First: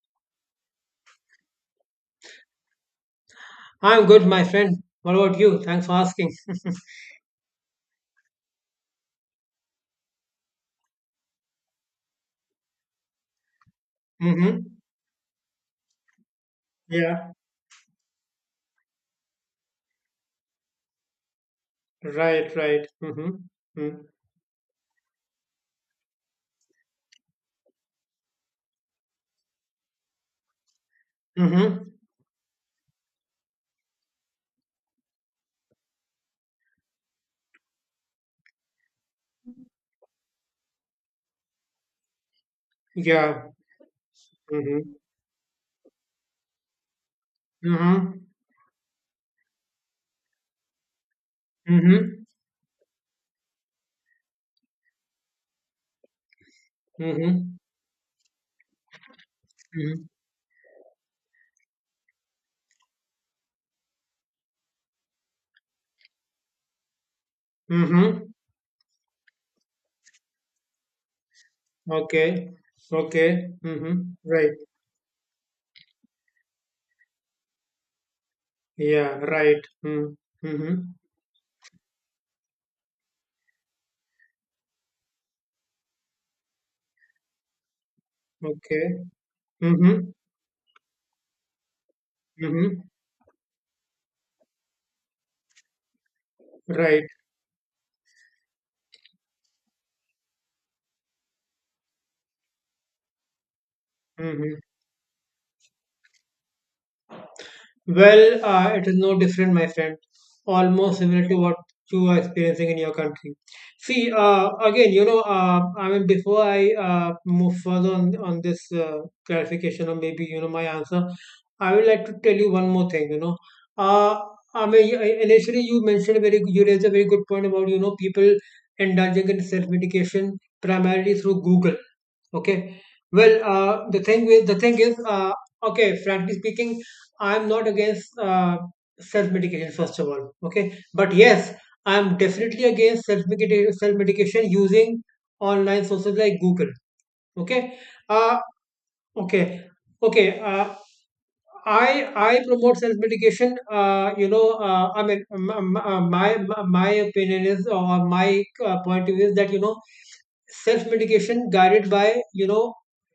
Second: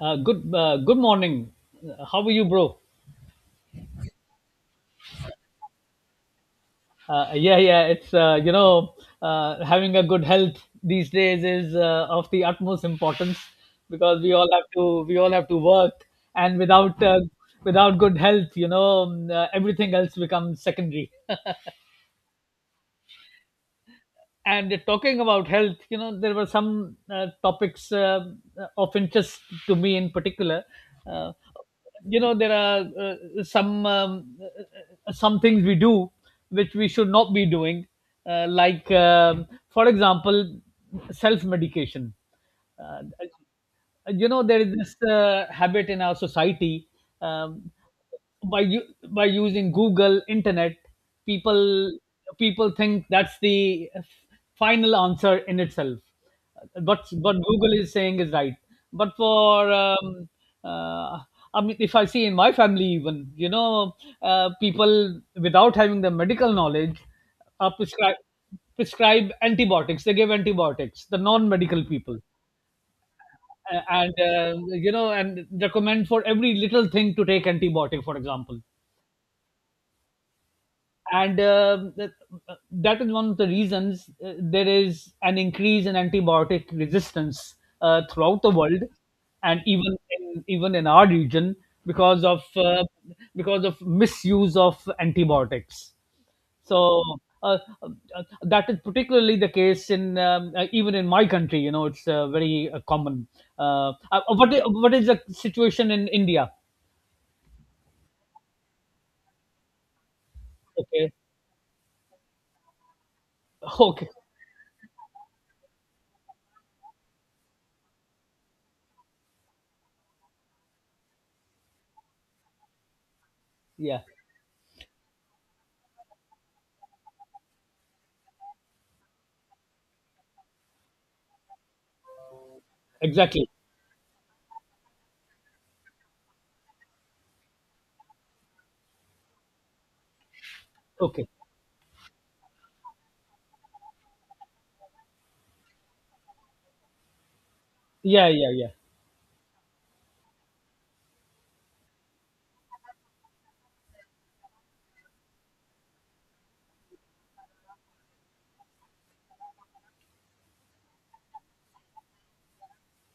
Good morning. How are you, bro? I'm good, my friend. What about you? Thanks for asking. Yeah, yeah. It's you know Having a good health these days is of the utmost importance because we all Mm-hmm. have to we all have to work, and Yeah. without good health, everything else becomes secondary. Right. Right. Mm-hmm. Mm-hmm. And talking about health, there were some topics of interest to me in particular uh, Mm-hmm. There are some things we do which we should not be doing, like for example self medication uh, Yeah. There is Mm-hmm. this habit in our society um, Mm-hmm. by by using Google internet people Mm-hmm. people think that's the final answer in itself, but what Mm-hmm. Google is saying is right. but for Mm-hmm. Uh, I mean, if I see in my family even, people without having the medical knowledge are prescribe Mm-hmm. prescribe antibiotics. They give antibiotics, the non medical people, Okay. Okay. a- Mm-hmm. and Right. uh, you know, and recommend for every little thing to take antibiotic for example. Yeah. Right. Mm-hmm. Mm-hmm. And that is one of the reasons there is an increase in antibiotic resistance throughout the world, Okay. and Mm-hmm. Even in our region because of Mm-hmm. uh, because of misuse of antibiotics. so Right. uh, uh, that is particularly the case in even in my country. You know, it's very common. Mm-hmm. What is the situation in India? Well, it is no different, my friend. Almost Okay. similar to what you are experiencing in your country. Okay, See, again, you know, I mean, before I move further on this clarification, or maybe you know my answer, I would like to tell you one more thing. You know, yeah, uh, I mean, initially you mentioned a very you raised a very good point about you know people indulging in self medication primarily through Google. Okay. Well, exactly. The thing with the thing is, okay, frankly speaking, I'm not against self-medication, first of all. Okay. But Okay, yes, I'm definitely against self-medication using online sources like Google. Okay. yeah, Uh, yeah, yeah, okay. Okay. I promote self medication. You know, I mean, my opinion is, or my point of view is, that you know self medication guided by you know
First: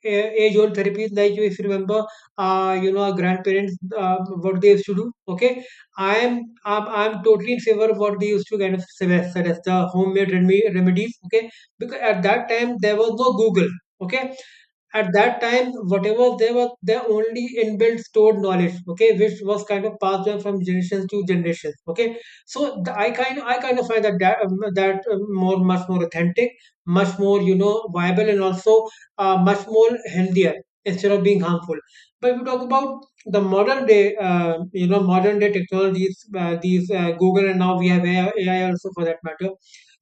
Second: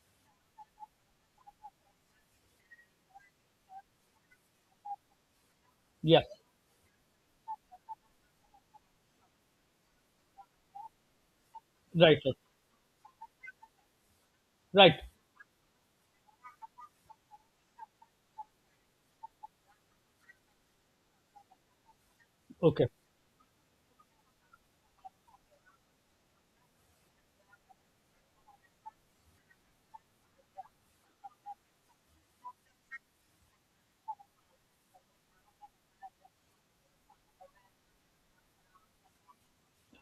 age old therapies, like you, if you remember, you know our grandparents, what they used to do. Okay, yeah. I'm totally in favor of what they used to kind of suggest, the homemade remedy remedies. Okay, because Right, at right, that time there was no Google. Okay, right. at that time whatever they were, their only inbuilt stored knowledge, okay, which was kind of passed on from generations to generations, okay. So Okay, the, I kind I kind of find that, that more, much more authentic, much more you know viable, and also much more healthier instead of being harmful. But if we talk about the modern day, you know modern day technologies, these google, and now we have AI, also for that matter.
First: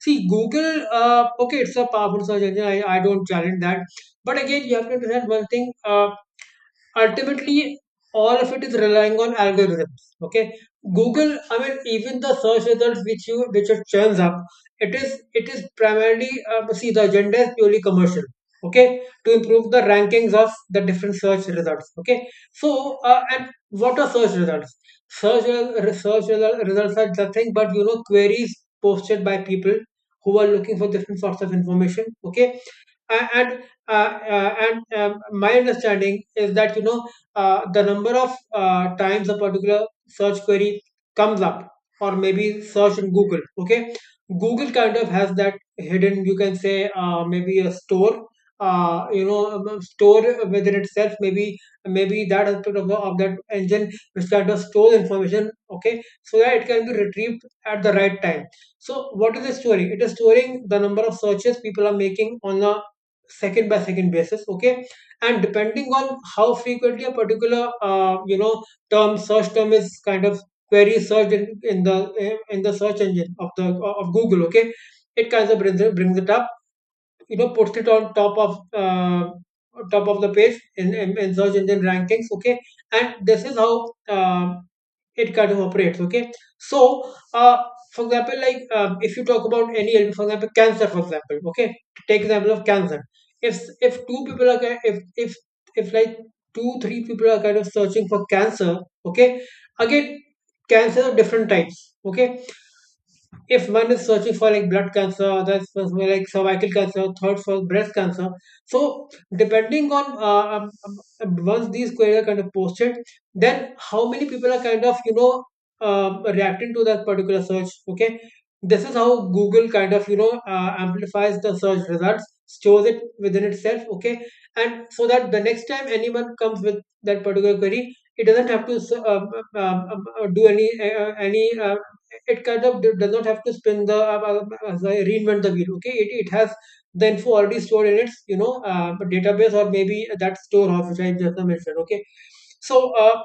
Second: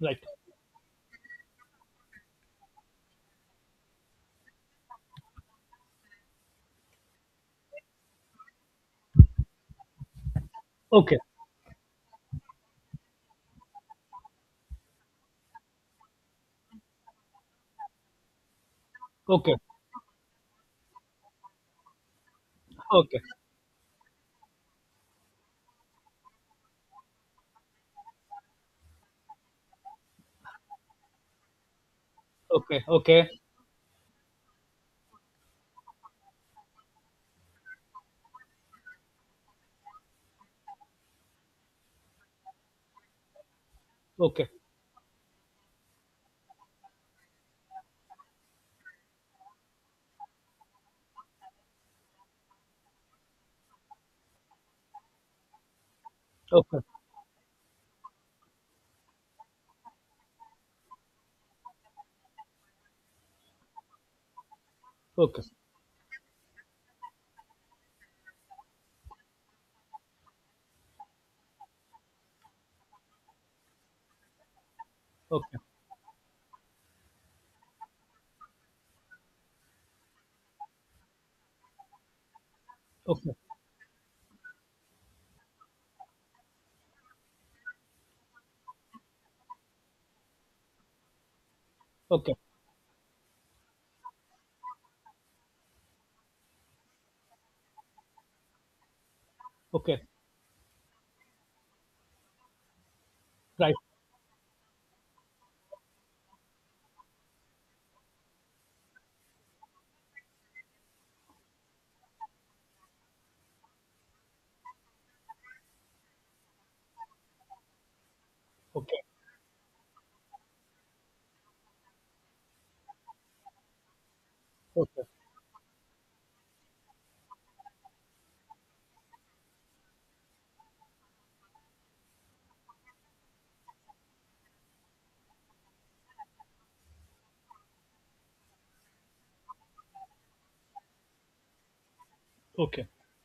right. See google, okay, it's a powerful search engine. I don't challenge that, but again, you have to understand one thing. Ultimately, all of it is relying on algorithms. Okay, Okay, Google. I mean, even the search results which you which it churns up, it is primarily, see, the agenda is purely commercial. Okay, to okay, improve the rankings of the different search results. Okay, so okay, and what are search results? Search results are nothing but you know queries posted by people who are looking for different sorts of information. Okay, okay, a- okay, and and my understanding is that you know the number of times a particular search query comes up, or maybe search in google, okay. okay, Google kind of has that hidden, you can say, maybe a store, you know store within itself, maybe, maybe that aspect of, of that engine, which kind of stores information, okay, so that it okay, can be retrieved at the right time. So what is the story? It is storing the number of searches people are making on a second by second basis, okay, and okay, depending on how frequently a particular you know term search term is kind of query searched in the in the search engine of the of google, okay, it kind of okay, brings it up, you know, puts it on top of the page in search engine rankings, okay. And this is how it kind of operates, okay. So uh for example, like if you talk about any illness, for example cancer, for example, okay, take okay, okay, example of cancer. If two people are ki- if If like two three people are kind of searching for cancer, okay, okay. again cancer of different types, okay. If Right. one is searching for like blood cancer, others for like cervical cancer, third for breast cancer. So depending on once these queries are kind of posted, then how many people are kind of you know reacting to that particular search? Okay, this is Okay, how Google kind of you know amplifies the search results, stores it within itself. Okay, and okay, so that the next time anyone comes with that particular query, it doesn't have to do any it kind of does not have to spin the reinvent the wheel, okay. It has the info already stored in its you know database, or maybe that storehouse which I just mentioned, okay. okay. So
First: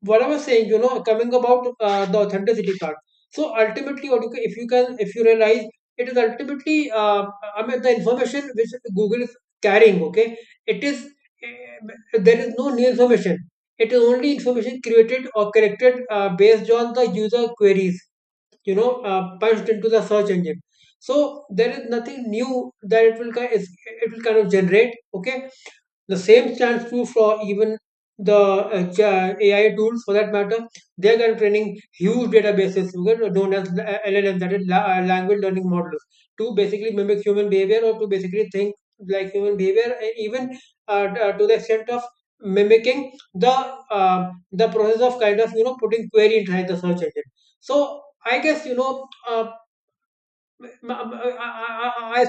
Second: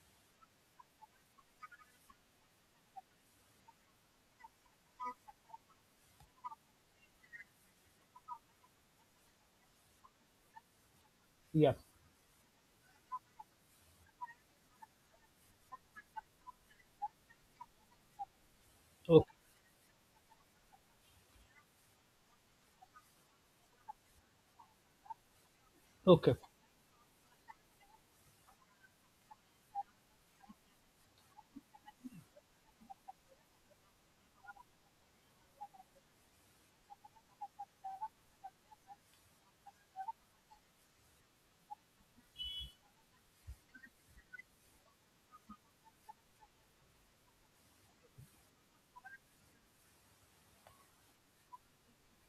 what I was saying, you know, coming about the authenticity part, so ultimately what if you can, if you realize, it is ultimately I mean the information which google is carrying, okay, it is Yeah. There is no new information. It is only information created or corrected based on the user queries, you know, Okay, punched into the search engine. So there is nothing new that it will kind of generate. Okay, the okay. same stands true for even the AI tools for that matter. They are training huge databases, you know, known as LLMs, that is language learning models, to basically mimic human behavior, or to basically think like human behavior, and even to the extent of mimicking the process of kind of you know putting query inside the search engine. So I guess you know I,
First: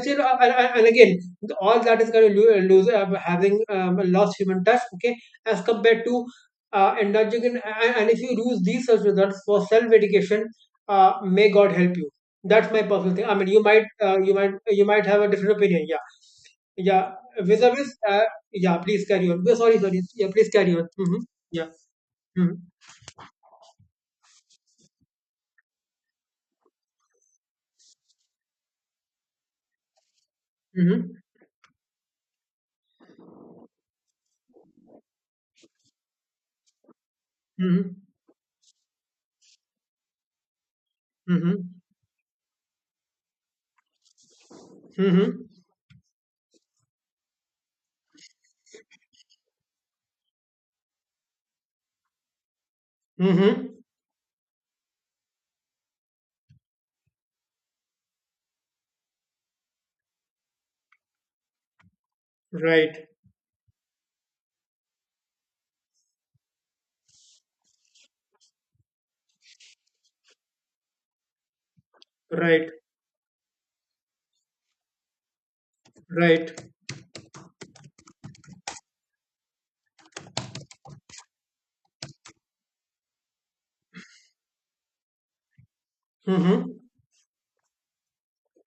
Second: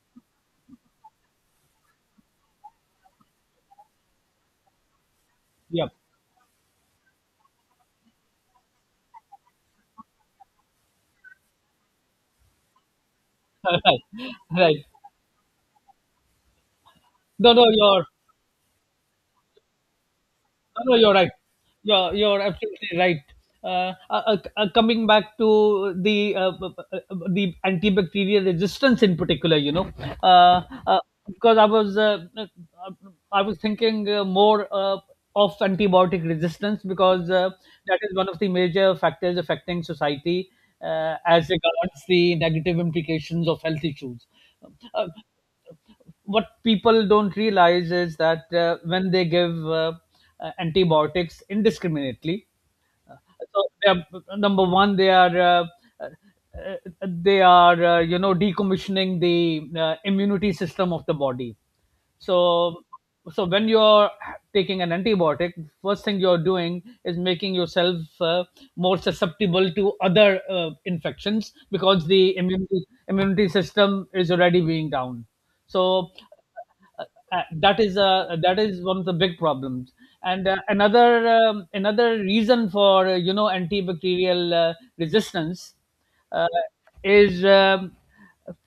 still and again, all that is going to lose having lost human touch, okay, as Yeah. compared to indulging in. And if you lose these such results for self-education, may god help you. That's my personal thing. I mean, you might Right, you might, right. you might have a different opinion. Yeah. Yeah. No, no, Vis-a-vis you're yeah, please carry on. We're sorry, sorry, yeah, please carry on. no, no, you're Mm-hmm. right. Yeah. You're mm-hmm. absolutely right. Coming back to the antibacterial resistance in particular, you know, uh, uh, Mm-hmm. because I was thinking more of antibiotic resistance because Mm-hmm. that is one of the major factors affecting society, as Mm-hmm. regards the negative implications of health issues. Uh, uh, Mm-hmm. what people don't realize is that when they give antibiotics indiscriminately, uh, so Mm-hmm. they are, number one, uh, they are you know, decommissioning the immunity system of the body. So, Right. so when you're taking an antibiotic, first thing you're doing is making yourself more susceptible to other infections because the Right. immunity system is already being down. So Right. uh, that is one of the big problems, and another reason for you know, antibacterial resistance uh, Mm-hmm. is um,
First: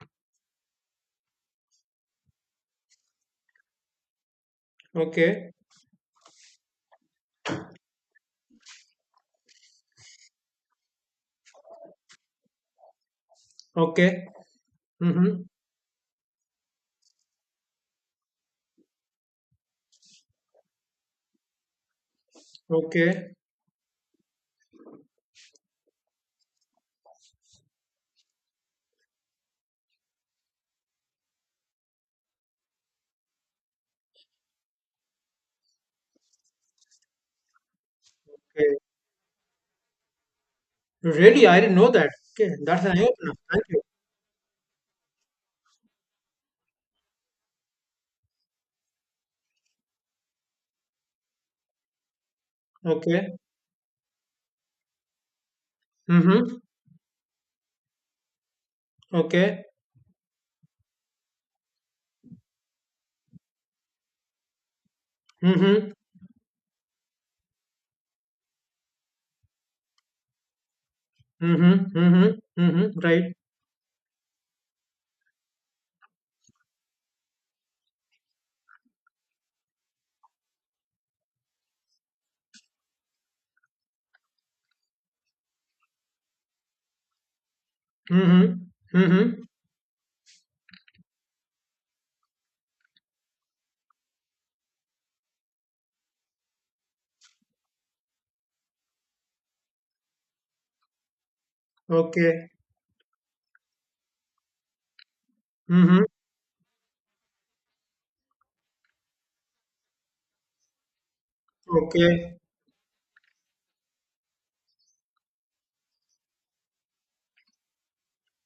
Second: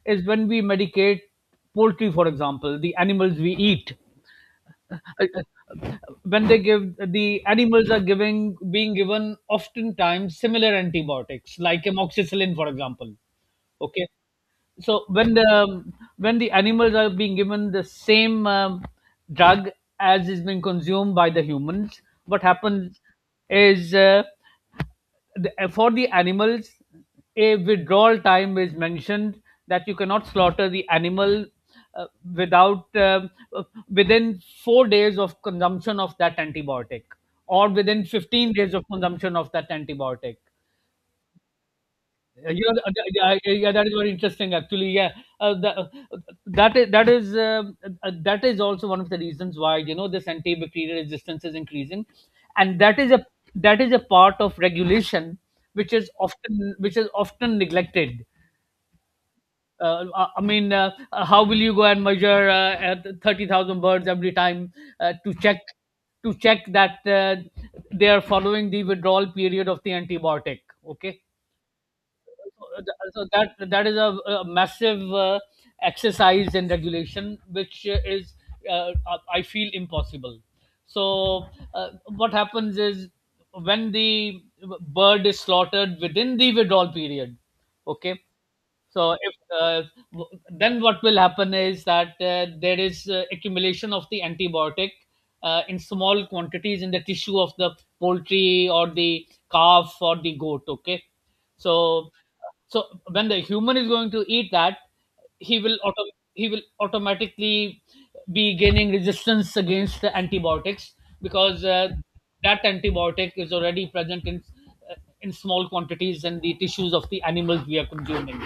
is when we medicate poultry, for example, the animals we eat. Okay. When they give, the animals are giving, being given oftentimes similar antibiotics like amoxicillin, for example. Okay, Okay. so when Mm-hmm. the, when the animals are being given the same drug as is being consumed by the humans, what happens Okay. is, for the animals, a withdrawal time is mentioned, that you cannot slaughter the animal uh, without uh, within 4 days of consumption of that antibiotic, or within 15 days Okay. of consumption of that antibiotic Really, I didn't know that. Okay. uh, You know, That's an eye-opener. Thank yeah, you. that is very interesting, actually. Yeah, the, that is that is that is also one of the reasons why, you know, this antibacterial resistance is increasing, and that is a, Okay. that is a part of regulation which is Mm-hmm. Often neglected. Okay. I mean, how will you go and measure at 30,000 birds every time to Mm-hmm. Check that they are following the withdrawal period of the antibiotic? Okay, Mm-hmm. Mm-hmm. so Mm-hmm. uh, Right. that uh, that is a massive exercise in regulation which is I feel impossible. So uh, what happens is, when the bird is slaughtered within the withdrawal period, okay Mm-hmm. so Mm-hmm. if uh, w- then what will happen is that there is accumulation of the antibiotic in small quantities in the tissue of the poultry or the calf or the goat. Okay, so, Okay. so when the human is going to eat that, Mm-hmm. He will automatically be gaining resistance against the antibiotics, because Okay. that antibiotic is already present uh, in small quantities in the tissues of the animals we are consuming.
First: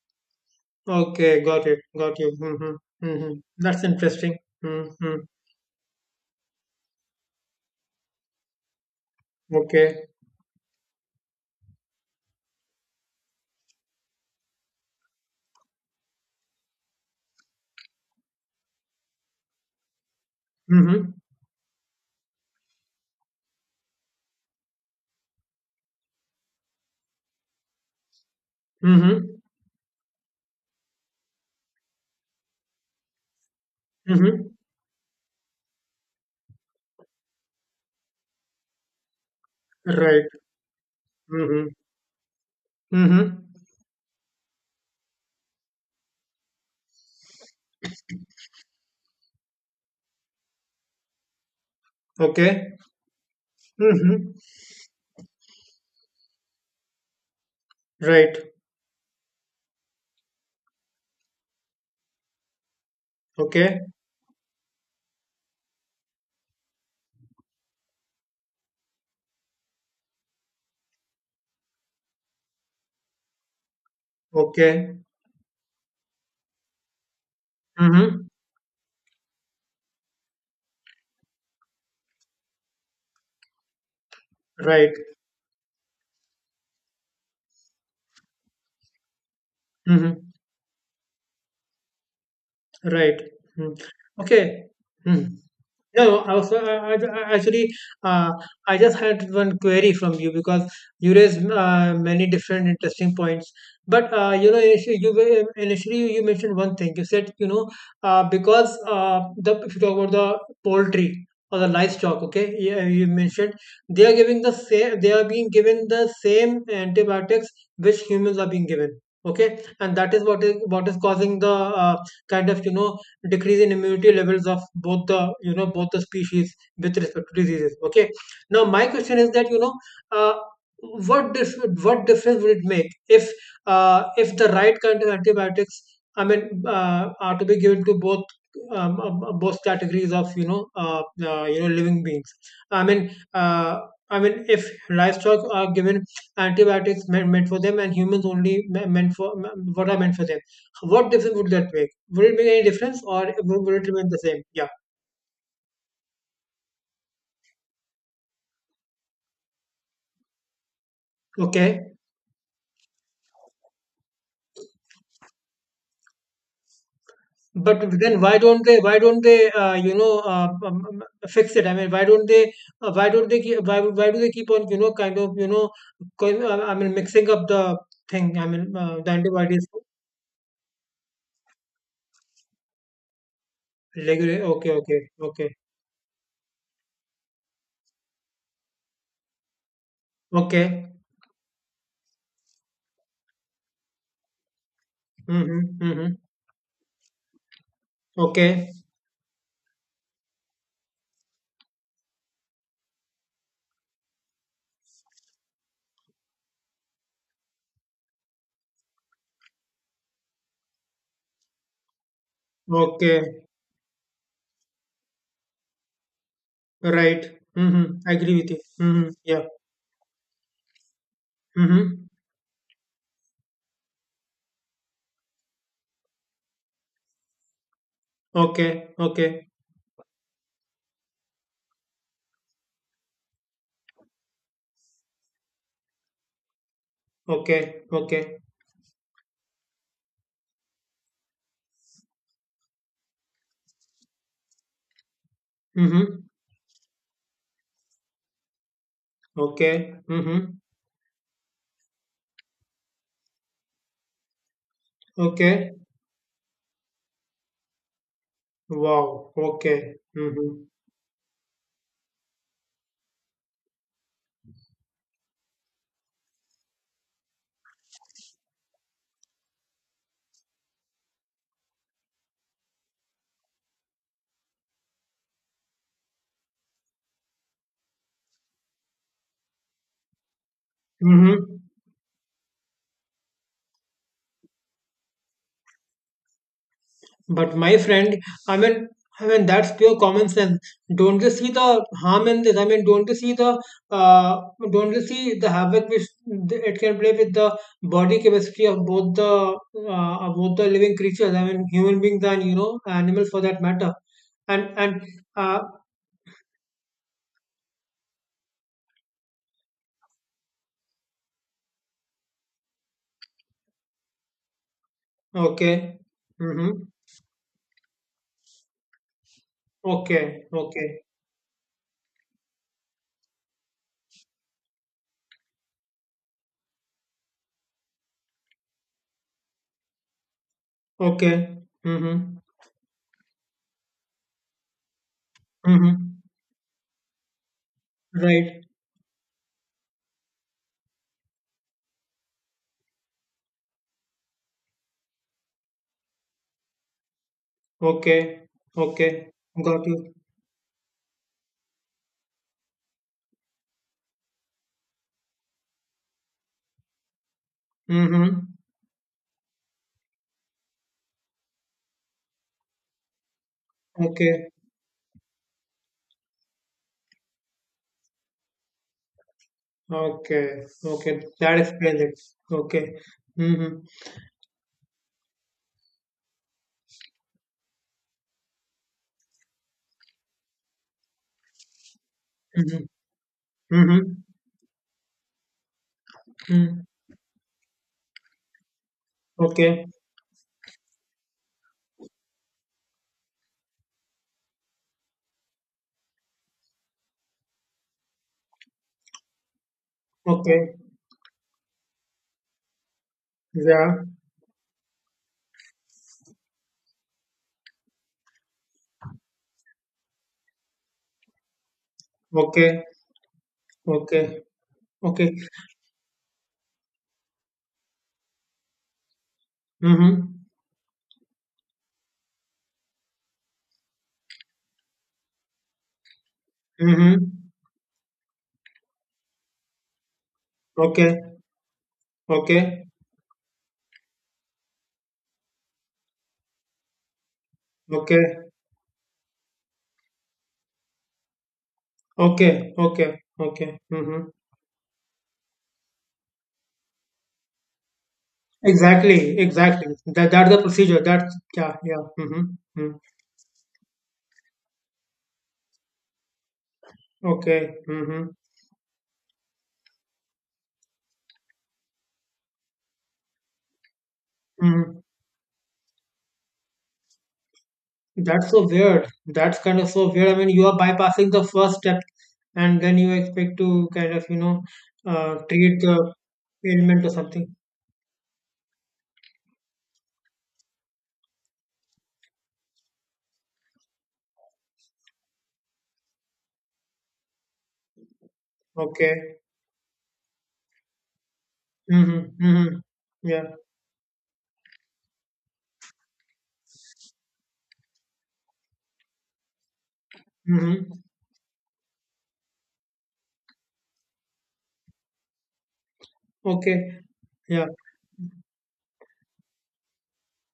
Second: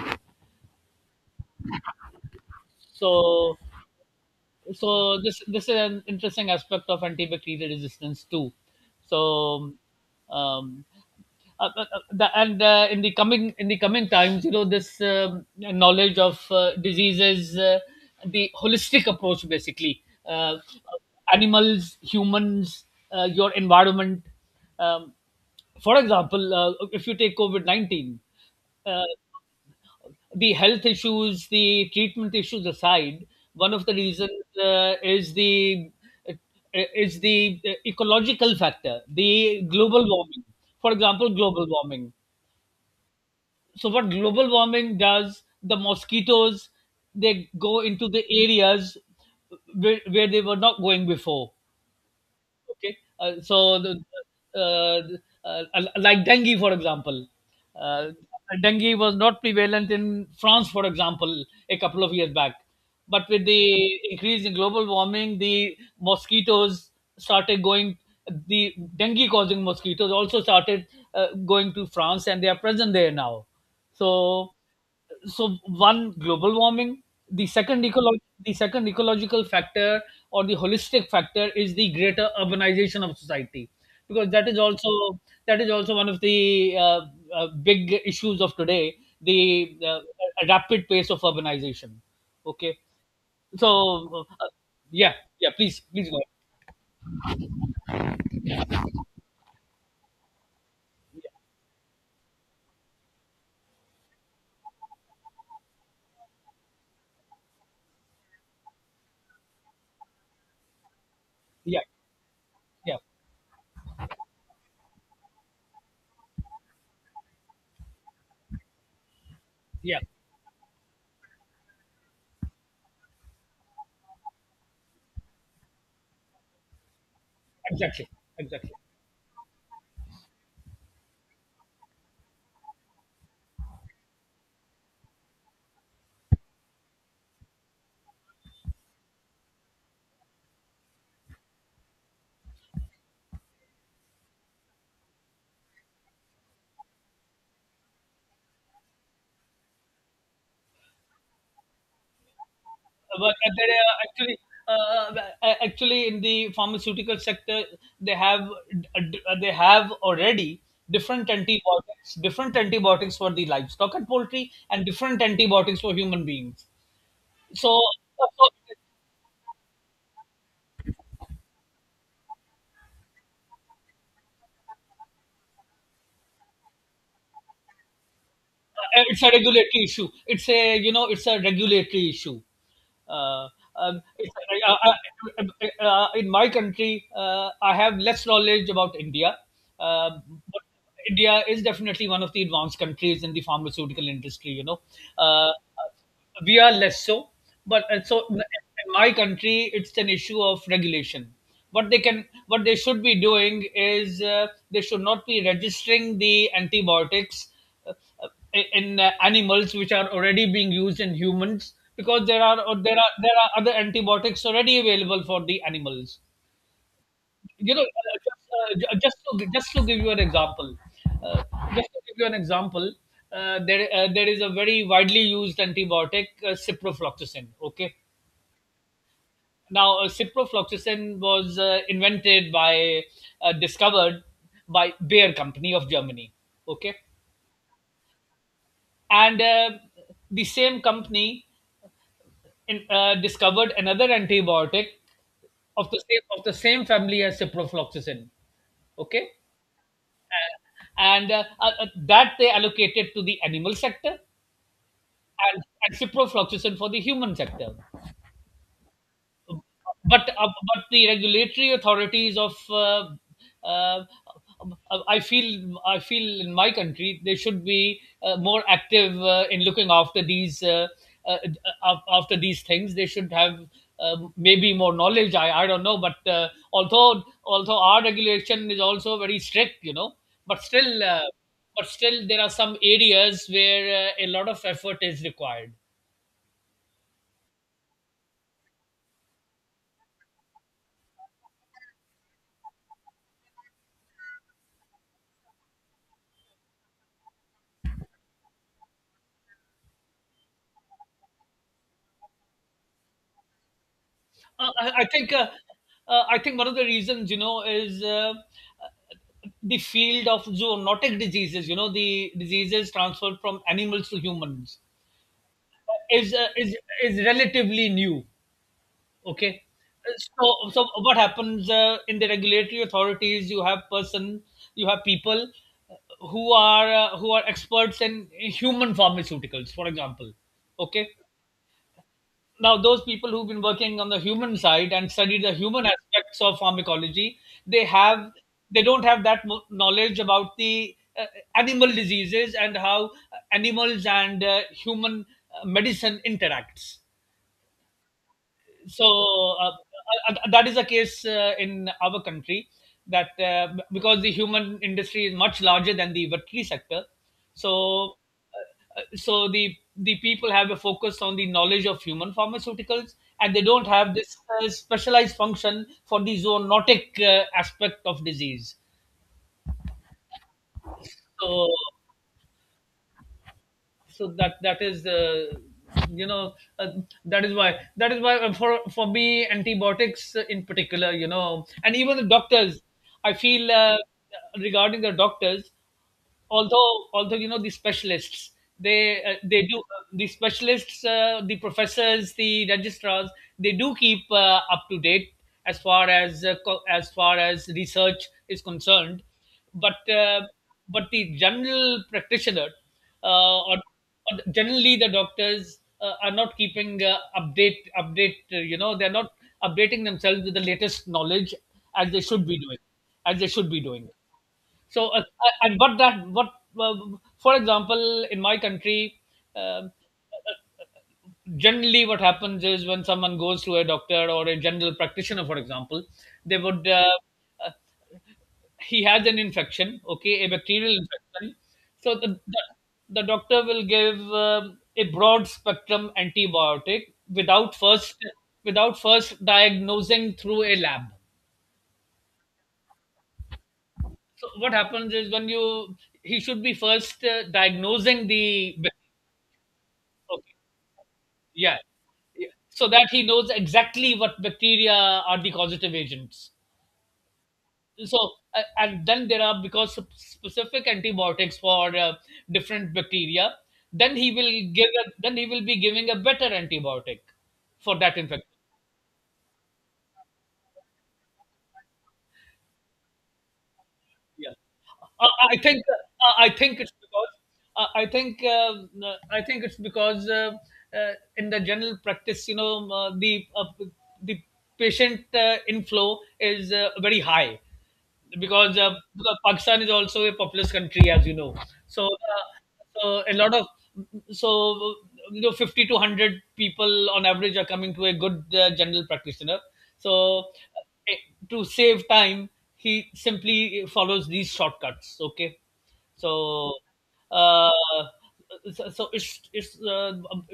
Okay. Got it. Got you. Mm-hmm. Mm-hmm. So, That's interesting. Mm-hmm. so this is an interesting aspect of antibacterial resistance too. so Okay. um, uh, uh, uh, the, and uh, in the coming times, you know, this knowledge of diseases, the holistic approach, basically, Mm-hmm. animals, humans, your environment, um, for example, if you take covid-19, Mm-hmm. the health issues, the treatment issues aside, one of the reasons Mm-hmm. uh, is the uh, is the ecological factor, the global Right. warming. For example, Mm-hmm. global warming. Mm-hmm. So what global warming does, the mosquitoes, they go into the areas where they were not going before. Okay. Okay. Mm-hmm. uh, like dengue, for example, uh, Right. dengue was not prevalent in France, for example, a couple of years back. But with Okay. the increase in global warming, the mosquitoes started going, the dengue causing mosquitoes also started going to France, and they are present there now. So, Okay. so one, global warming. the second ecolo- Mhm. the second ecological factor or the holistic factor is the greater urbanization of society, because that is also, Right. that is also one of the big issues of today, the Mhm. rapid pace of urbanization. Okay, Right. Mm. so, Okay. yeah, Mm. yeah, please No, please go no, ahead. I was, actually, uh, I just had one query from you, because you Yeah, raised many different interesting points. But you know, initially you mentioned one thing. You said you know because the, if you talk about the poultry or the yeah, livestock, okay, yeah, yeah, you mentioned they are giving the same. They are being given the same antibiotics which humans are being given. Okay, and yeah, that is what is causing the uh, kind of you know decrease in immunity levels of both the, you know, both the species with respect to diseases, okay. exactly, Now exactly. my question is that you know, uh, what difference would it make if, if the right kind of antibiotics, I mean, are to be given to both, both categories of you know living beings? I mean, uh, I mean if livestock are given antibiotics meant, meant for them, and humans only meant for what are meant for them, what difference would that make? Would it make any difference, or But there would it are remain the actually, same? Yeah, uh, actually in the pharmaceutical sector, they have, they have already okay. Different antibiotics for the livestock and poultry, and different antibiotics for human beings. But So, then why don't they you know fix it? I mean, why don't they why do they keep on you know kind of you know going, I mean mixing up the thing? I mean the it's a antibodies regulatory issue. It's, a you know, it's a regulatory issue. Uh, um, it's, regular. Okay, uh, uh, okay, okay, in my country, I have less knowledge about India. Um but okay. India is definitely one of the advanced countries in the pharmaceutical industry. You know, uh, Mm-hmm, mm-hmm. we are less so. But so in Okay, in my country, it's an issue of regulation. What they can, what they should be doing is, they should not be registering the antibiotics uh, in animals which are already being used in humans, because there are, or there are, there okay, are other antibiotics already available for the animals. right. You know, Mm-hmm. I agree with you. Mm-hmm. Yeah. Just to give you an example, uh, just to Mm-hmm. give you an example, there is a very widely used antibiotic, ciprofloxacin. Okay, Okay, okay, now, ciprofloxacin was discovered by Bayer Company of Germany. Okay, okay, okay. and the same company discovered another antibiotic of the Mm-hmm. same, of the same family as ciprofloxacin. Okay, Okay. and, Mm-hmm. and uh, uh, uh, that they allocated to the animal sector, Okay. and ciprofloxacin for the human sector. Wow. Okay. But Mm-hmm. but the regulatory authorities of uh, I feel, I feel in my country they should be more active in looking after these uh, after these things. They should have maybe more knowledge. I don't know, but although, although our regulation is also very strict, you know, but still uh, Mm-hmm. but still there are some areas where a lot of effort is required. But my friend, I mean, I mean that's pure common sense. Don't you see the harm in this? I mean, don't you see the uh, don't you see the havoc which it can play with the body chemistry of both the living creatures? I mean, human beings and you know animals for that matter. Uh, I, And I think uh, I think one of the reasons, you know, is the field of zoonotic diseases. You know, the diseases transferred from animals to humans okay. uh, is uh, is Mm-hmm. is relatively new. Okay, Okay. so, so Okay. what happens in the regulatory authorities? You have person, you have people who are experts in human pharmaceuticals, for example. Okay, Okay. Mm-hmm. now those people who've been working on the human side and studied the human Mm-hmm. aspects of pharmacology they have Right. they don't have that knowledge about the uh, animal diseases and how animals and human medicine interacts. Okay, So okay, uh, uh, got you. That is the case in our country, because the human industry is much larger than the veterinary sector. So Mm-hmm. So the people have a focus on the knowledge of human pharmaceuticals, and they don't have this Okay, specialized function for the zoonotic aspect of disease. okay, okay. That so explains it. Okay. Mm-hmm. so that is you know uh, that is why for me antibiotics, in particular, you know, and even the doctors, Mm-hmm. I feel, Mm-hmm. regarding the doctors, Mm. although you know the specialists, Okay, the specialists, the professors, the registrars, they do keep up to date as far as as far as research is concerned. But okay. but the general practitioner, uh, or, Yeah. or generally the doctors are not keeping update, you know, they're not updating themselves with the latest knowledge as they should be doing, Okay, as they should be doing. okay, so, uh, okay. and uh, for example, in my country, um, Mm-hmm. generally what happens is when someone goes to a doctor or a general practitioner, for example, they would, Mm-hmm. uh, he has an infection, okay, a bacterial Okay, infection. So, okay, the doctor will give a broad spectrum antibiotic without first, okay, without first diagnosing through a lab. okay, okay, okay. Mm-hmm. So what happens is when you he should be first diagnosing the bac- Exactly, exactly. That that's okay, the procedure. That's yeah, yeah, yeah. Mm-hmm. yeah, so Mm. that he knows exactly what bacteria are the causative agents. Okay. So Mm-hmm. And then there are because specific antibiotics for different bacteria. Then he will give Mm-hmm. a, then he will be giving a better antibiotic for that infection. That's so weird. That's kind of so weird. I mean, you are bypassing the first step, and then you expect to kind of, you Yeah. know, Uh, I treat think the I think it's ailment or because something. I think it's because in the general practice, you know, the patient inflow is very high Okay. because Pakistan is also a populous country, as you know. So, Mm-hmm. Mm-hmm. so a Yeah. lot of, so you know, 50 to 100 people on average are coming to a good general practitioner. So, Mm-hmm. uh, to save time, he simply follows these shortcuts. Okay, so. Okay. Yeah. Uh, so, so it's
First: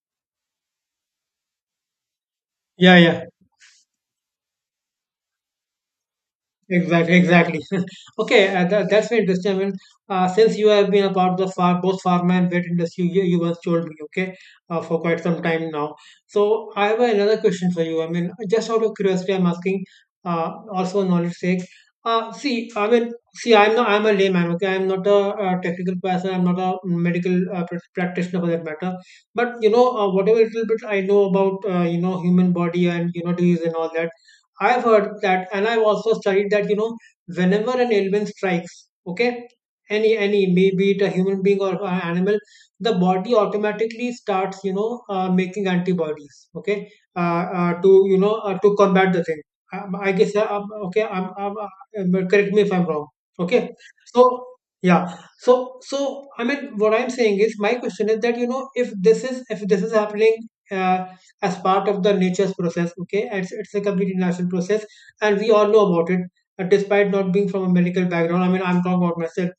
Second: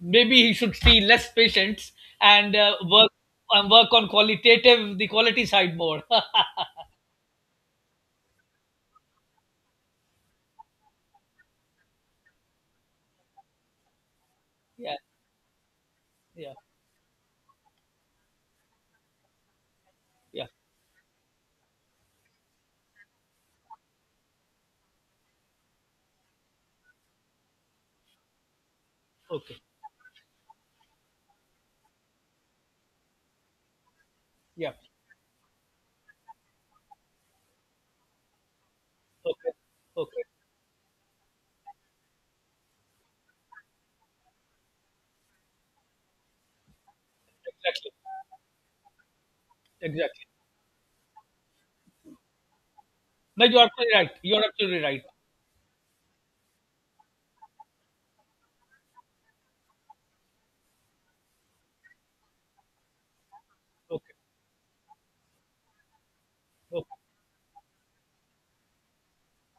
maybe he should see less patients and Yeah. work Yeah. and work on qualitative the quality side more. Exactly, exactly. Okay, that's very interesting. I mean, since you have been a part of the far, both pharma and vet industry, you once told me, okay, Yeah, for quite some time now. yeah, So I have another question for you. I mean, just out of curiosity, I'm asking, yeah. Also knowledge sake. See, I mean, see, I'm not, I'm a layman, okay? I'm not a technical person. I'm not a medical practitioner for that matter. But, Okay, whatever little bit I know about, human body and, disease and all that yeah, I've heard that, and I've also studied that. Whenever an ailment strikes, okay, okay, okay. any, maybe it a human being or an animal, the body automatically starts, making antibodies, okay, uh, Exactly, to combat the thing. I exactly. guess, okay, correct me if I'm wrong, No, you are okay? absolutely right. You So, are absolutely right. yeah, so, I mean, what I'm saying is, my question is that, you know, if this is happening, uh, as part of the nature's process. Okay, it's a Okay, complete natural process, and we all know about it. Okay. Despite not being from a medical background, I mean, I'm talking about myself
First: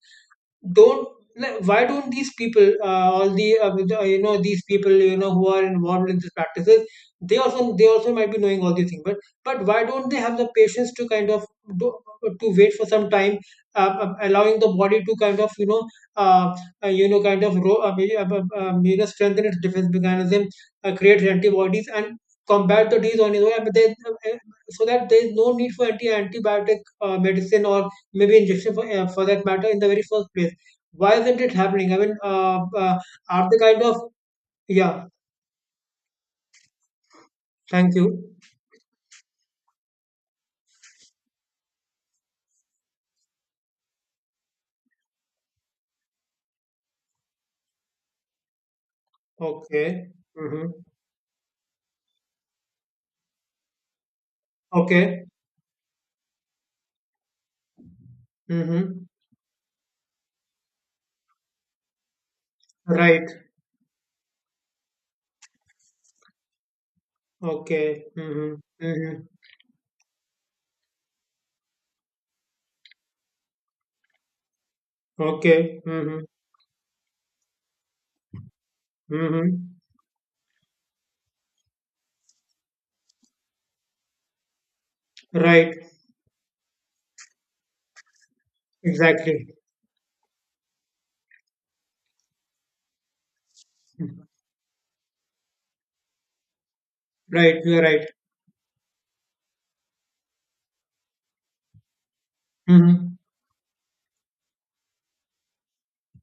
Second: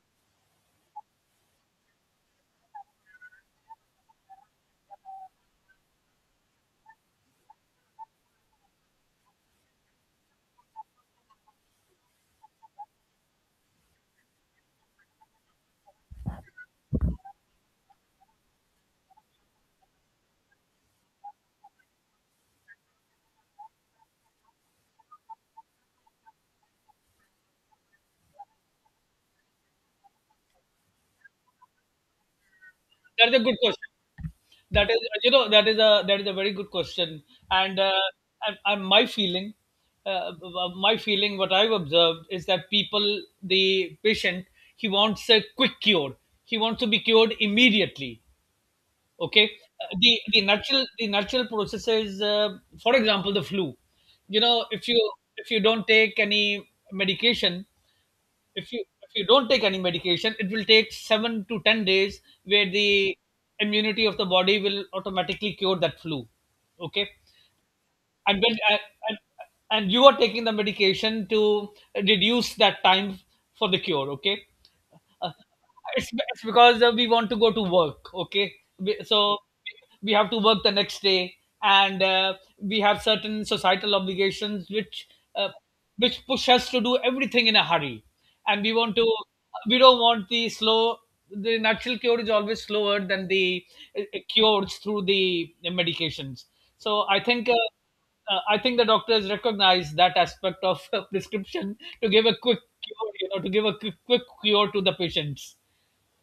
don't like, why don't these people all the you know these people you know who are involved in these practices they also might be knowing all these things but why don't they have the patience to kind of do, to wait for some time, allowing the body to kind of uh, you know kind of ro- you know strengthen its defense mechanism, create antibodies and combat the disease on its own, so that there is no need for antibiotic medicine or maybe injection for that matter in the very first place. Why isn't it happening? I mean, That is a are good the kind question. of. That is, Yeah. you know, that is a very good question. And Thank uh, you. and uh, my feeling, what I've observed is that people, the patient, he wants a quick cure. He wants to be cured immediately, okay. Uh, Okay. the the Mm-hmm. natural, the natural processes, for example the flu, you know, Okay. if you don't take any medication, if you Mm-hmm. if you don't take any medication, it will take 7 to 10 days, where the Right. immunity of the body will automatically cure that flu, okay. Okay. and when Mm-hmm. and, and Mm-hmm. and you are taking the medication to reduce that time for the cure, okay. uh, Okay. it's, Mm-hmm. it's because we want to go to work, okay. So Mm-hmm. we have to work the next day, and we have certain societal obligations uh, Right. which push us to do everything in a hurry, and we want to, Exactly. we don't want the slow, the natural cure is always slower than the cures through the medications. So I think Right. You're right. I think the doctors recognize that aspect of prescription to give a quick Mm-hmm. cure, you know, to give a quick, quick cure to the patients.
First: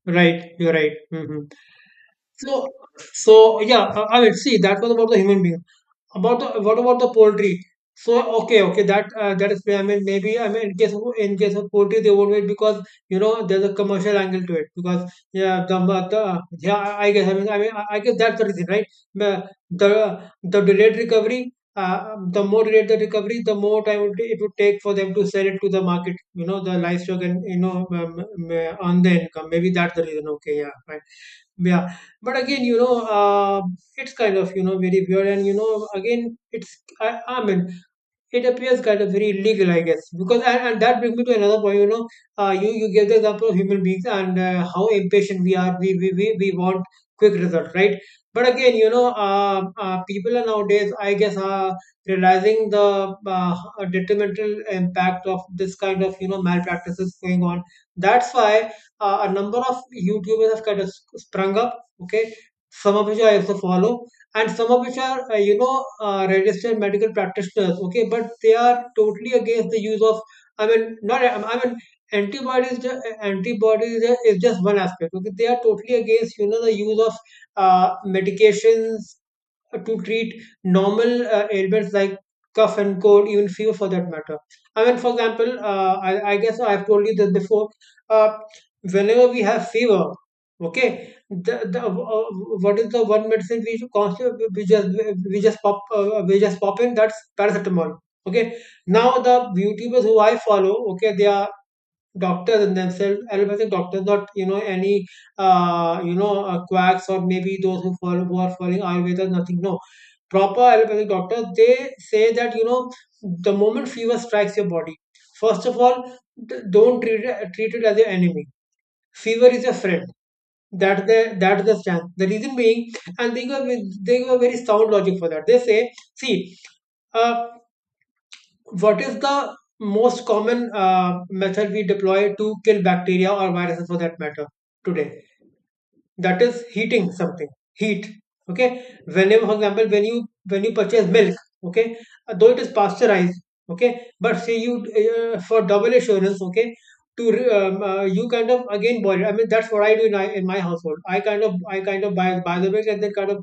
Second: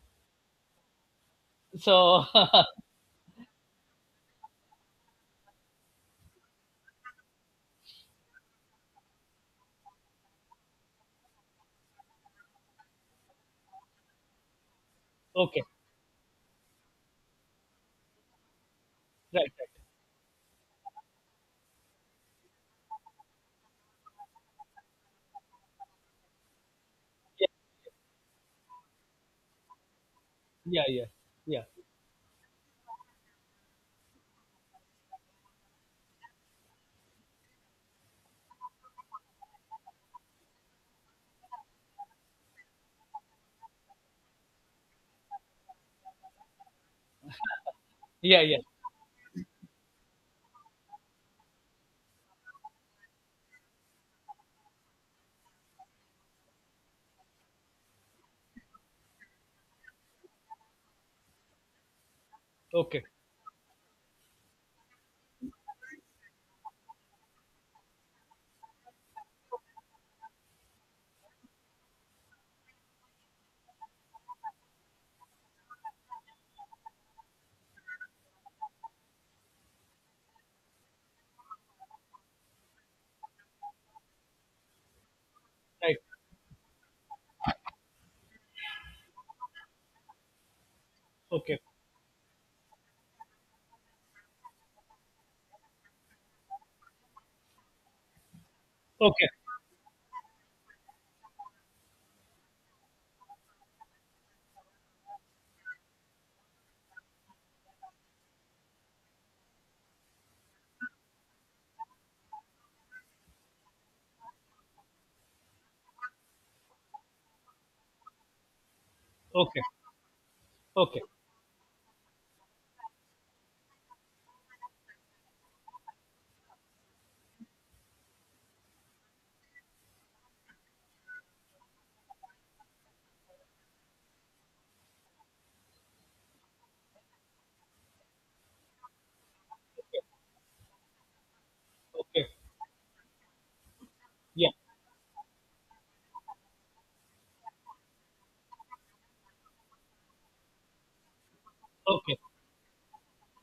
Right. You're right. Mm-hmm. So So, so yeah. I mean, see, that was about the human being. About the What about the poultry? So okay, okay, that is fair. I mean maybe I mean in case of poultry they won't wait because you know there's a commercial angle to it, because okay, yeah the yeah I guess I mean I guess that's the reason, right? the right, right, the, the delayed recovery, the more delayed the recovery the more time it would take for them to sell it to the market, you know the livestock, and you know, earn the income. Maybe that's the reason. Okay, yeah, yeah, yeah, fine. yeah, yeah, Yeah, but again, you know, it's kind of you know very weird, and you know, again, it's I mean, it appears kind of very illegal, I guess. Because and that brings me to another point. You know, you give the example of human beings, and how impatient we are. We want quick result, right? yeah, But yeah, again, you know, people are nowadays, I guess, are realizing the, detrimental impact of this kind of you know malpractices going on. That's why, a number of YouTubers have kind of sprung up. Okay, some okay, of which I also follow and some of which are, registered medical practitioners. Okay, but they are totally against the use of, not, I mean antibodies, antibodies, is just one aspect. Okay, they are totally against you know the use of, uh, medications to treat normal, ailments like cough and cold, even fever for that matter. I mean, for example, right, I guess I've told you that before. Uh, Whenever we have fever, okay, okay, the what is the one medicine we constantly we just pop in? That's paracetamol. Okay. Now okay, the YouTubers who I follow, okay, they are doctors in themselves, allopathic doctors, not you know any, quacks, or maybe those who follow who are following Ayurveda, nothing. No, proper allopathic doctor, they say that you know the moment fever strikes your body, first of all, don't treat it as your enemy. Fever okay, is your friend. okay, That's the stance. The reason being, and they go with they go very sound logic for that, they say, see, uh, what is the most common, method we deploy to kill bacteria or viruses for that matter today? That is heating something, heat. Okay, whenever, for example, when okay, you, when you purchase milk, okay, okay. Though it is pasteurized, okay, but Yeah. say you, for double assurance, okay, to, you kind of again boil it. I mean that's what I do in my household. I kind of Okay. buy the milk and then kind of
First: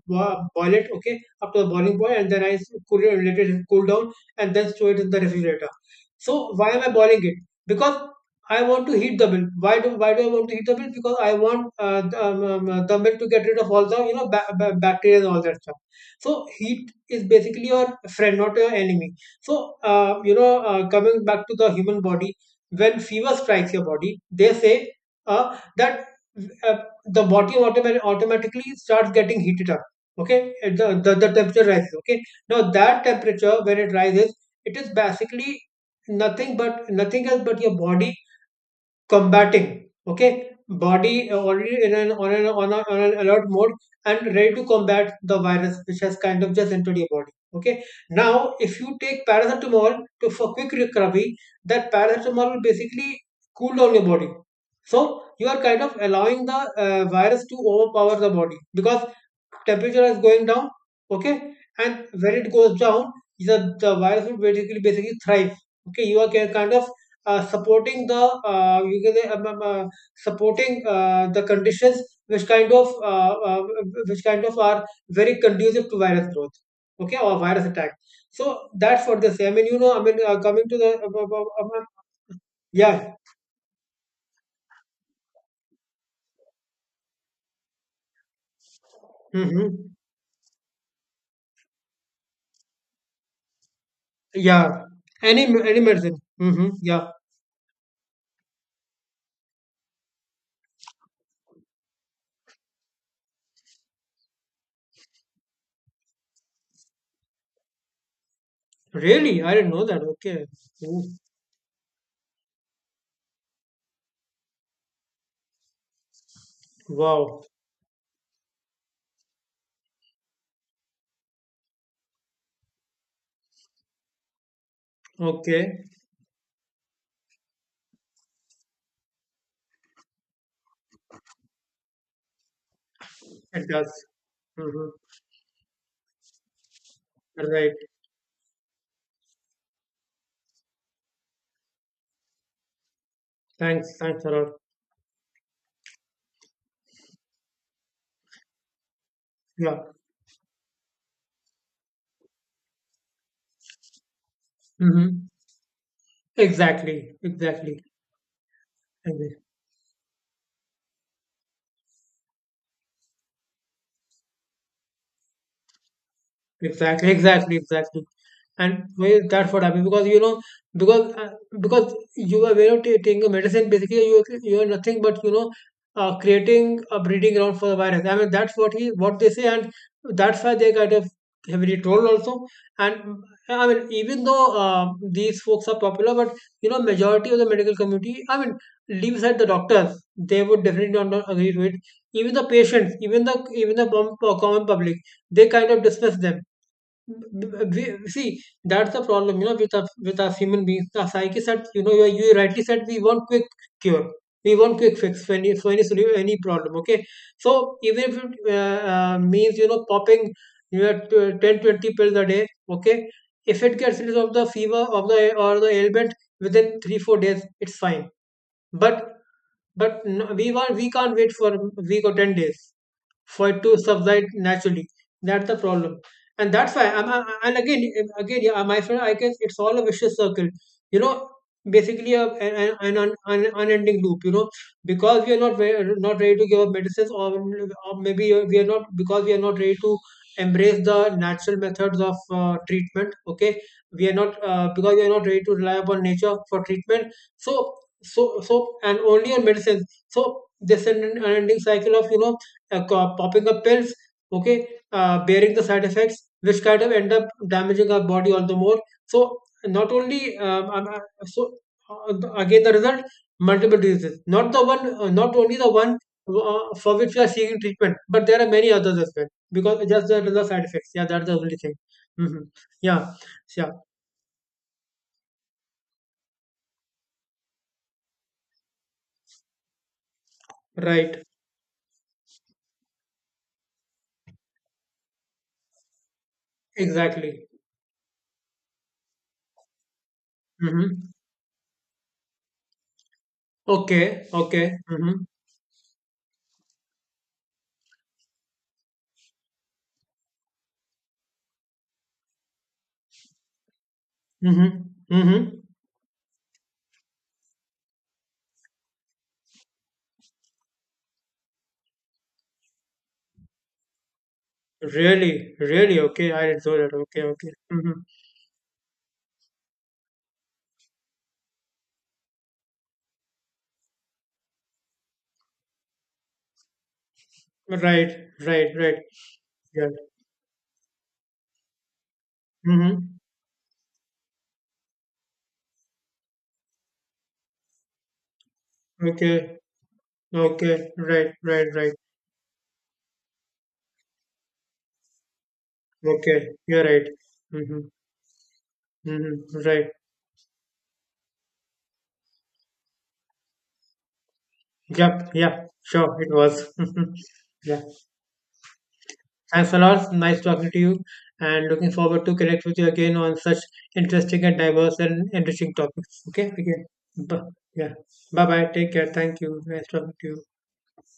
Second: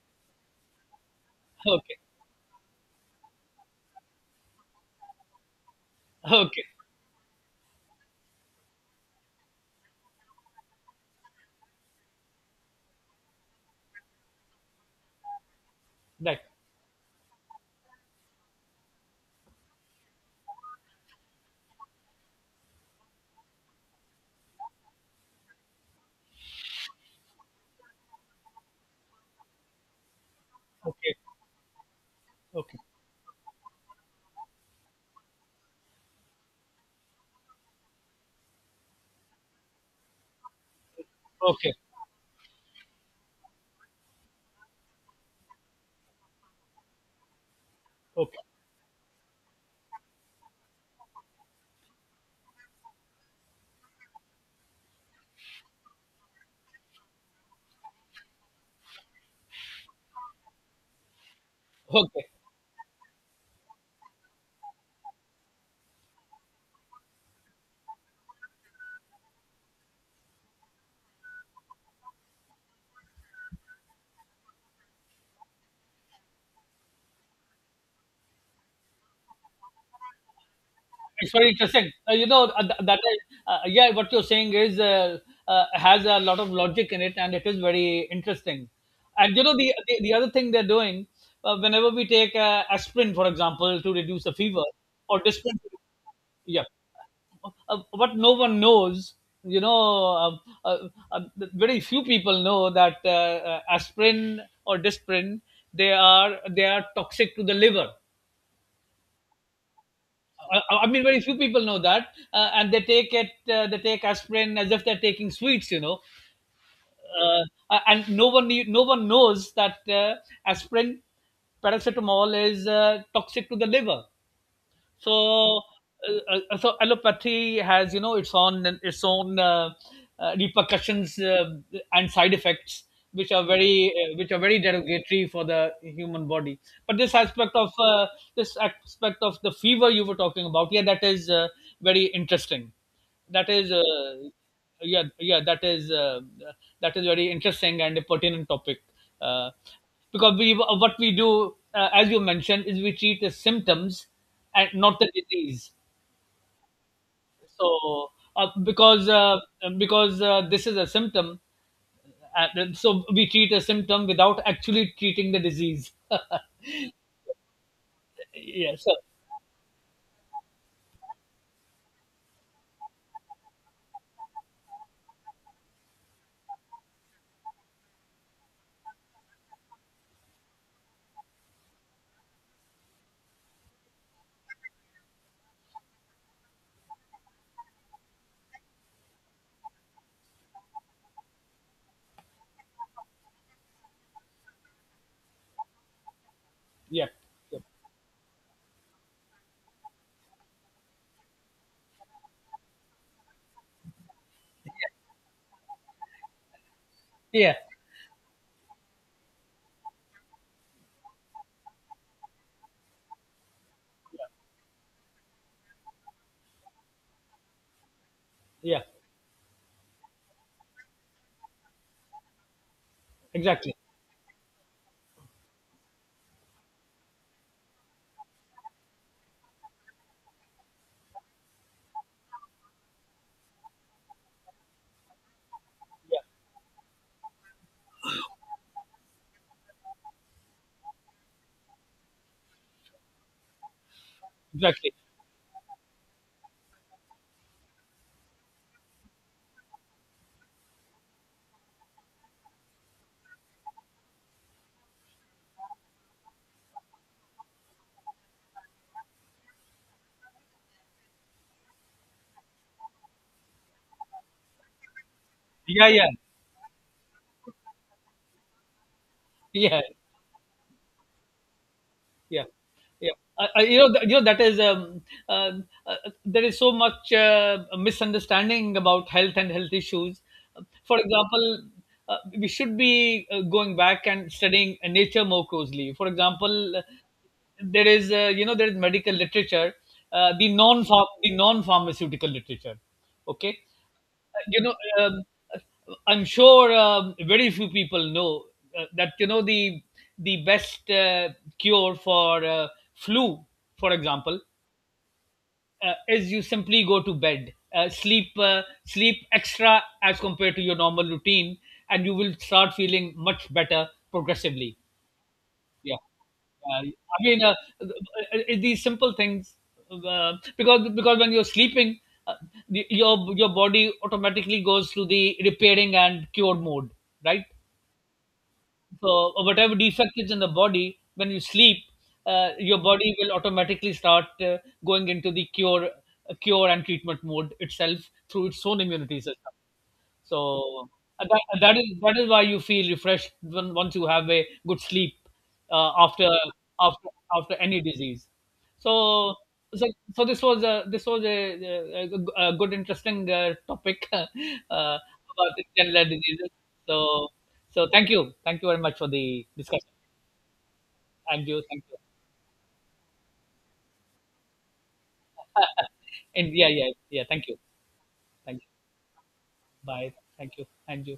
boil it, okay, up to the Okay. boiling point, and then I cool it, let it cool down, and then store it in the refrigerator. So Okay. why am I boiling it? Because I want to heat the bill. Why do I want to heat the bill? Because I want, the milk to get rid of all the you know bacteria and all that stuff. So Right. heat is basically your friend, not your enemy. So, you know, coming back to the human body, when fever strikes your body, they say, that uh, the body automatically starts getting heated up. Okay, Uh, the, the Okay. the temperature rises. Okay, now Okay. that temperature when it rises, it is basically nothing else but your body combating. Okay, body Okay. already in an, on an alert mode, and ready to combat the virus which has kind of just entered your body, okay. Okay. Now if you take paracetamol to for quick recovery, that paracetamol will basically cool down your body. So you are kind of allowing the, virus to overpower the body because temperature is going down, okay, and Okay. when it goes down, the virus will basically thrive, okay. You are kind of, supporting the, you can say, supporting, the conditions which kind of uh, uh, which kind of are very conducive to virus growth, okay, or virus attack. So that's what they say. I mean you know, coming to the, It's very interesting. That yeah. Yeah, what you're saying is has a lot of logic in it, and it is very interesting. And you know Mm-hmm. The other thing they're doing, whenever we take aspirin, for example, to reduce the fever Yeah. or any disprin, any medicine. yeah, Mm-hmm. Yeah. What no one knows, you know uh, uh, uh, very few people know that aspirin or disprin, they are, they are toxic to the liver. Really? I didn't know that. Okay. I Ooh. mean, very few people know that, and they take it. They take aspirin as if they're taking sweets, you know. Wow. Uh, and no one, knew- no one knows that aspirin, paracetamol is toxic to the liver. So, Okay. So allopathy has, you know, its own repercussions and side effects, which are It very, does. Which are very Mm-hmm. derogatory for the human body. But this aspect of, Right. This aspect of the fever you were talking about, yeah, that is very interesting. That is, Thanks. Thanks a lot. yeah, yeah, that is very interesting and a pertinent topic. Uh, Yeah. because we, what we do, as you mentioned, is we treat the symptoms and not the Mm-hmm. disease. Exactly. Exactly. So uh, because Exactly. uh, because this is a symptom, uh, so we treat a symptom without actually treating the disease. Exactly, exactly, exactly. Yeah. And So well, that's what happened because you know, because uh, because you are aware of taking a medicine. Basically you are nothing but you know, creating a breeding ground for the virus. I mean that's what they say, and that's why they kind of heavily trolled also. And mm, I mean even though, these folks are popular, but you know majority of the medical community, I mean leave aside the doctors, they would definitely not, not agree to it. Even the patients, even the common public, they kind of dismiss them. yeah. b- Yeah. b- we, See, that's the problem you know with us human beings, the psyche said you know, you rightly said we want quick cure. We want quick fix for any, any problem, okay, so Yeah. even if it, means you know popping, you know, 10 20 pills a day, okay, if it gets rid of the fever of the, or the ailment, within 3 4 days, it's fine, Yeah. but but no, we can't wait for a week or 10 days for it Exactly. to subside naturally. That's the problem, and that's why. I'm, I and again, again, yeah, my friend, I guess it's all a vicious circle. You know, basically a, an unending loop. You know, because we are not Yeah. ready to give up medicines, or maybe we are not, because we are not ready to embrace the natural methods of, treatment. Okay, we are not, because Exactly. we are not ready to rely upon nature for treatment. So and only on medicines. So this unending cycle of you know, popping up pills, okay, bearing the side effects, which kind of end up damaging our body all the more. So not only so the- again, the result, multiple diseases, not the one, not only the Yeah. one, Yeah. For which we are seeking treatment, but there are many others as well, Yeah. because just the side effects. Yeah, that's the only thing. Hmm. Yeah, yeah. Yeah, yeah, You know that is uh, uh, there is so much misunderstanding about health and health issues. For right, example, we should be going back and studying nature more closely. For example, exactly. there is, you know, there is medical literature, uh, the non Hmm. the non pharmaceutical literature, okay. Okay, You know, okay. Hmm. I'm sure, very few people know that, you know, the best cure for flu, for example, Hmm. Hmm. Is you simply go to bed, sleep extra as compared to your normal routine, and you will start feeling much better progressively. Really, Yeah. really, okay. I didn't know that. I Okay, mean, okay. Mm-hmm. These simple things, because when you're sleeping, uh, your body automatically goes through the repairing and cure mode, right? Right, right, right. So whatever Yeah. defect is in the body, when you sleep, your body Mm-hmm. will automatically start going into the cure cure and treatment mode itself through its own immunity system. Okay, So okay. Right, that, right, that right. is, that is why you feel refreshed when, once you have a good sleep after Okay, you're right. after after Mm-hmm. any disease. So Mm-hmm. so, Right. This was a, this was a, a a good interesting topic Yep. about Yeah. the general Sure. It diseases. was. So Yeah. so thank you, thank you very much for the Thanks a discussion. lot. Nice talking to you, And you, and thank looking you. forward to connect with you again on such interesting and diverse and enriching topics. Okay. And yeah, Okay. yeah, yeah, thank you. Yeah. Bye Thank you. bye. Take care. Thank you. Nice Bye, talking to you. thank you, and you.